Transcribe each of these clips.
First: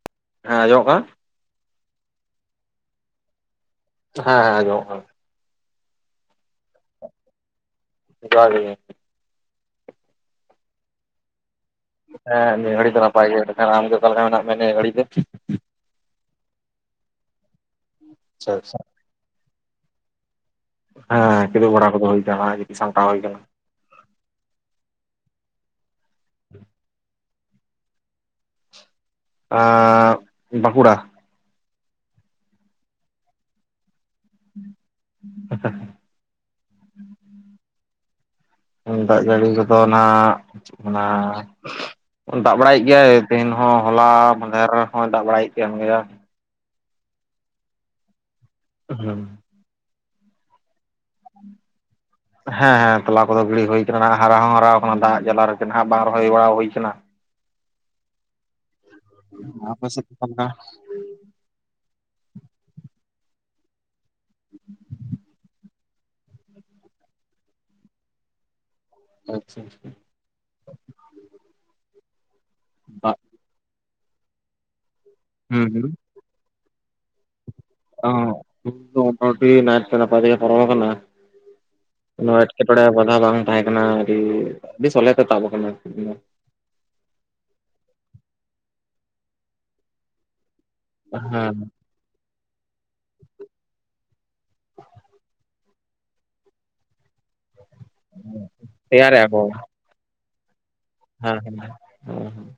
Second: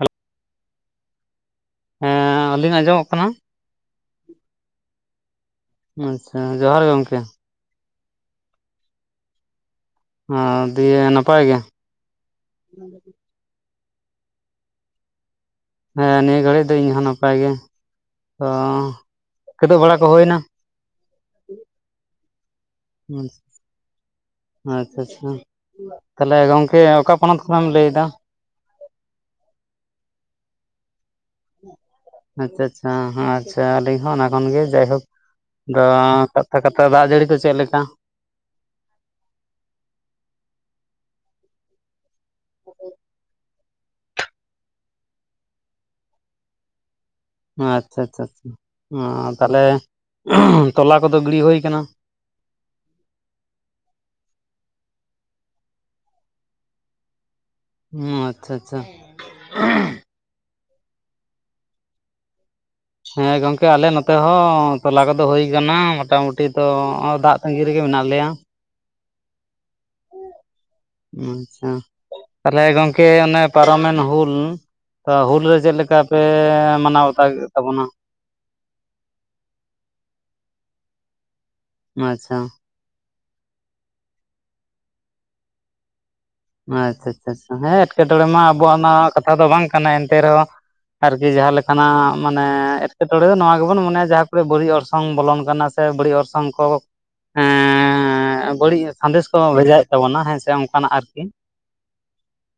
Hello ᱦᱮᱸ ᱟᱸᱡᱚᱢᱚᱜ ᱠᱟᱱᱟ᱾ ᱦᱮᱸ ᱟᱹᱞᱤᱧ ᱟᱜ ᱟᱸᱡᱚᱢᱚᱜ ᱠᱟᱱᱟ ᱦᱮᱸ ᱦᱮᱸ ᱟᱸᱡᱚᱢᱚᱜ ᱠᱟᱱᱟ ᱾ ᱟᱪᱪᱷᱟ ᱡᱚᱦᱟᱨ ᱜᱮ ᱜᱚᱝᱠᱮ ᱡᱚᱦᱟᱨ ᱜᱮ ᱜᱚᱝᱠᱮ ᱚᱸ ᱫᱤᱭᱮ ᱱᱟᱯᱟᱭ ᱜᱮ? ᱦᱮᱸ ᱱᱤᱭᱟᱹ ᱜᱷᱟᱹᱲᱤ ᱫᱚ ᱱᱟᱯᱟᱭ ᱜᱮ ᱾ ᱢᱮᱱᱠᱷᱟᱱ ᱟᱢ ᱜᱮ ᱚᱠᱟ ᱞᱮᱠᱟ ᱢᱮᱱᱟᱜ ᱢᱮ ᱱᱤᱭᱟᱹ ᱜᱷᱟᱹᱲᱤ ᱫᱚ? ᱦᱮᱸ ᱱᱤᱭᱟᱹ ᱜᱷᱟᱹᱲᱤᱡ ᱫᱚ ᱤᱧ ᱦᱚᱸ ᱱᱟᱯᱟᱭ ᱜᱮ ᱾ ᱛᱚ ᱟᱪᱪᱷᱟ ᱟᱪᱪᱷᱟ᱾ ᱠᱮᱫᱳᱜᱽ ᱵᱟᱲᱟ ᱠᱚ ᱦᱩᱭ ᱮᱱᱟ? ᱦᱮᱸ ᱠᱮᱫᱳᱜᱽ ᱵᱟᱲᱟ ᱠᱚᱫᱚ ᱦᱩᱭ ᱠᱟᱱᱟ ᱾ ᱟᱪᱪᱷᱟ ᱟᱪᱪᱷᱟ ᱛᱟᱦᱞᱮ ᱜᱚᱝᱠᱮ ᱚᱠᱟ ᱯᱚᱱᱚᱛ ᱠᱷᱚᱱᱮᱢ ᱞᱟᱹᱭᱮᱫᱟ ᱟᱻ ᱵᱟᱸᱠᱩᱲᱟ ᱟᱪᱪᱷᱟ ᱟᱪᱪᱷᱟ ᱟᱪᱪᱷᱟ ᱟᱹᱞᱤᱧ ᱦᱚᱸ ᱠᱷᱚᱱ ᱜᱮ ᱡᱟᱭᱦᱳᱠ ᱫᱚ ᱠᱟᱛᱷᱟ ᱠᱟᱛᱷᱟ ᱫᱟᱜ ᱡᱟᱹᱲᱤ ᱠᱚ ᱪᱮᱫ ᱞᱮᱠᱟ ᱫᱟᱜ ᱡᱟᱹᱲᱤ ᱠᱚᱫᱚ ᱱᱟᱜ ᱪᱮᱫ ᱠᱚ ᱢᱮᱱᱟ ᱫᱟᱜ ᱵᱟᱲᱟᱭᱮᱫ ᱜᱮᱭᱟᱭ, ᱛᱮᱦᱤᱧ ᱦᱚᱸ ᱦᱚᱞᱟ ᱢᱟᱦᱫᱮᱨ ᱨᱮᱦᱚᱭ ᱫᱟᱜ ᱵᱟᱲᱟᱭᱮᱫ ᱜᱮᱭᱟ᱾ ᱟᱪᱪᱷᱟ ᱟᱪᱪᱷᱟ ᱟᱪᱷᱟ ᱦᱩᱸ᱾ ᱛᱟᱦᱚᱞᱮ ᱛᱚᱞᱟ ᱠᱚᱫᱚ ᱜᱤᱲᱤ ᱵᱟᱲᱟ ᱦᱩᱭ ᱟᱠᱟᱱᱟ ᱦᱮᱸ ᱦᱮᱸ ᱛᱚᱞᱟ ᱠᱚᱫᱚ ᱜᱤᱲᱤ ᱦᱩᱭᱟᱱᱟ ᱦᱟᱨᱟ ᱦᱚᱸ ᱦᱟᱨᱟ ᱟᱠᱟᱱᱟ ᱫᱟᱜ ᱡᱟᱞᱟ ᱨᱮ ᱜᱮ ᱱᱟᱜ ᱵᱟᱝ ᱨᱚᱦᱚᱭ ᱵᱟᱲᱟ ᱦᱩᱭ ᱟᱠᱟᱱᱟ ᱦᱩᱸ ᱟᱪᱪᱷᱟ ᱟᱪᱪᱷᱟ [unintelligible] ᱦᱮᱸ ᱜᱚᱝᱠᱮ ᱟᱞᱮ ᱱᱚᱛᱮ ᱦᱚᱸ ᱛᱚᱞᱟ ᱠᱚᱫᱚ ᱦᱩᱭ ᱟᱠᱟᱱᱟ ᱢᱚᱴᱟᱢᱩᱴᱤ ᱱᱤᱛ ᱫᱚ ᱫᱟᱜ ᱛᱟᱺᱜᱤ ᱨᱮᱜᱮ ᱢᱮᱱᱟᱜ ᱞᱮᱭᱟ ᱟᱪᱪᱷᱟ ᱟᱪᱪᱷᱟ ᱟᱪᱪᱷᱟ ᱛᱟᱦᱞᱮ ᱜᱚᱝᱠᱮ ᱫᱟᱜ ᱚᱱᱮ ᱯᱟᱨᱚᱢᱮᱱ ᱦᱩᱞ ᱛᱚ ᱦᱩᱞ ᱨᱮ ᱦᱩᱸ ᱪᱮᱫ ᱦᱩᱸ ᱞᱮᱠᱟ ᱯᱮ ᱢᱟᱱᱟᱣ ᱵᱟᱛᱟᱣ ᱠᱮᱫ ᱛᱟᱵᱚᱱᱟ [unintelligible] ᱢᱚᱴᱟᱢᱚᱴᱤ ᱱᱟᱭ ᱛᱮ ᱱᱟᱯᱟᱭ ᱛᱮᱜᱮ ᱯᱟᱨᱚᱢ ᱟᱠᱟᱱᱟ ᱠᱤᱱᱳ ᱟᱪᱪᱷᱟ ᱮᱴᱠᱮ ᱴᱚᱸᱲᱮ ᱵᱟᱫᱷᱟ ᱵᱟᱝ ᱛᱟᱦᱮᱸ ᱠᱟᱱᱟ ᱟᱹᱰᱤ, ᱟᱹᱰᱤ ᱥᱚᱞᱦᱮ ᱛᱮ ᱛᱟᱵ ᱟᱠᱟᱱᱟ ᱛᱮᱦᱮᱧ ᱫᱚ ᱟᱪᱪᱷᱟ ᱟᱪᱪᱷᱟ ᱪᱷᱟ ᱦᱮᱸ ᱮᱴᱠᱮᱴᱚᱬᱮ ᱢᱟ ᱟᱵᱚᱣᱟᱜ ᱚᱱᱟ ᱠᱟᱛᱷᱟ ᱫᱚ ᱵᱟᱝ ᱠᱟᱱᱟ ᱮᱱᱛᱮ ᱨᱮᱦᱚᱸ ᱟᱨ ᱠᱤ ᱡᱟᱦᱟᱸ ᱦᱮᱸ ᱞᱮᱠᱟᱱᱟᱜ ᱢᱟᱱᱮ ᱮᱴᱠᱮᱴᱚᱬᱮ ᱫᱚ ᱱᱚᱣᱟ ᱜᱮᱵᱚᱱ ᱢᱚᱱᱮᱭᱟ ᱡᱟᱦᱟᱸ ᱠᱚᱨᱮ ᱵᱟᱹᱲᱤᱡ ᱚᱨᱥᱚᱝ ᱵᱚᱞᱚᱱ ᱠᱟᱱᱟ ᱥᱮ ᱵᱟᱹᱲᱤᱡ ᱚᱨᱥᱚᱝ ᱠᱚ ᱦᱮᱻ ᱵᱟᱹᱲᱤᱡ ᱥᱟᱸᱫᱮᱥ ᱠᱚ ᱵᱷᱮᱡᱟᱭᱮᱫ ᱛᱟᱵᱚᱱᱟ ᱦᱮᱸᱥᱮ ᱚᱱᱠᱟᱱᱟᱜ ᱟᱨᱠᱤ ᱦᱩᱸ ᱦᱩᱸ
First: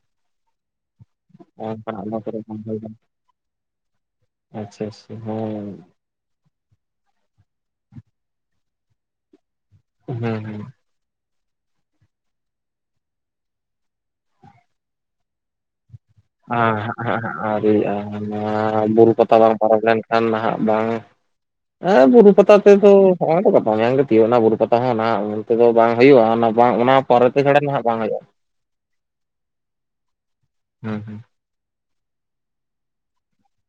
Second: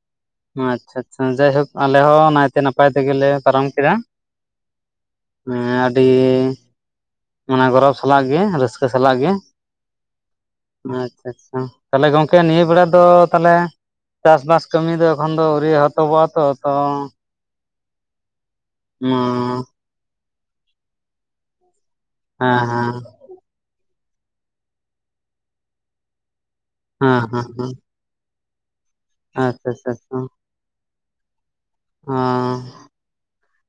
ᱟᱪᱪᱷᱟ ᱟᱪᱪᱷᱟ ᱡᱟᱭᱦᱳᱠ ᱟᱞᱮ ᱚᱱᱟ ᱦᱚᱸ ᱠᱚᱨᱮ ᱱᱟᱭᱛᱮ ᱵᱟᱝ ᱦᱩᱭ ᱱᱟᱯᱟᱭ ᱠᱟᱱᱟ᱾ ᱛᱮᱜᱮ ᱞᱮ ᱯᱟᱨᱚᱢ ᱠᱮᱫᱟ ᱟᱪᱪᱷᱟ ᱟᱪᱪᱷᱟ ᱦᱮᱸ ᱟᱹᱰᱤ ᱢᱟᱱᱮ ᱜᱚᱨᱚᱵᱽ ᱥᱟᱞᱟᱜ ᱜᱮ ᱨᱟᱹᱥᱠᱟᱹ ᱥᱟᱞᱟᱜ ᱜᱮ ᱦᱮᱸ ᱦᱮᱸ ᱟᱪᱪᱷᱟ ᱟᱪᱪᱷᱟ ᱛᱟᱦᱚᱞᱮ ᱜᱚᱝᱠᱮ ᱱᱤᱭᱟᱹ ᱵᱮᱲᱟ ᱫᱚ ᱛᱟᱦᱚᱞᱮ ᱪᱟᱥᱵᱟᱥ ᱠᱟᱹᱢᱤ ᱫᱚ ᱮᱠᱷᱚᱱ ᱫᱚ ᱟᱹᱣᱨᱤ ᱮᱦᱚᱵᱚᱜᱼᱟ ᱛᱚ ᱛᱚ ᱦᱚᱸ ᱟᱣᱨᱤ ᱟᱜ-ᱟ ᱚᱱᱟ ᱵᱩᱨᱩ ᱯᱟᱛᱟ ᱵᱟᱝ ᱦᱮᱸ ᱯᱟᱨᱚᱢ ᱞᱮᱱ ᱠᱷᱟᱱ ᱠᱷᱟᱱ ᱱᱟᱦᱟᱜ ᱵᱟᱝ ᱦᱮᱸ ᱵᱩᱨᱩ ᱯᱟᱛᱟ ᱛᱮ ᱫᱚ ᱦᱮᱸ ᱦᱚᱸᱜ-ᱚᱭ ᱛᱚ ᱜᱟᱯᱟ ᱢᱮᱭᱟᱝ ᱜᱮ ᱛᱤᱭᱳᱜ ᱮᱱᱟ ᱵᱩᱨᱩ ᱯᱟᱛᱟ ᱦᱚᱸ ᱱᱟᱦᱟᱜ ᱩᱱ ᱛᱮᱫᱚ ᱵᱟᱝ ᱦᱩᱭᱩᱜᱼᱟ ᱚᱱᱟ ᱵᱟᱝ ᱚᱱᱟ ᱦᱮᱸ ᱯᱚᱨᱮ ᱛᱮ ᱦᱮᱸ ᱪᱷᱟᱲᱟ ᱦᱮᱸ ᱱᱟᱦᱟᱜ ᱵᱟᱝ ᱦᱩᱭᱩᱜᱼᱟ ᱟᱪᱪᱷᱟ ᱟᱪᱪᱷᱟ ᱟᱪᱪᱷᱟ ᱦᱩᱸ ᱦᱩᱸ ᱦᱚᱸ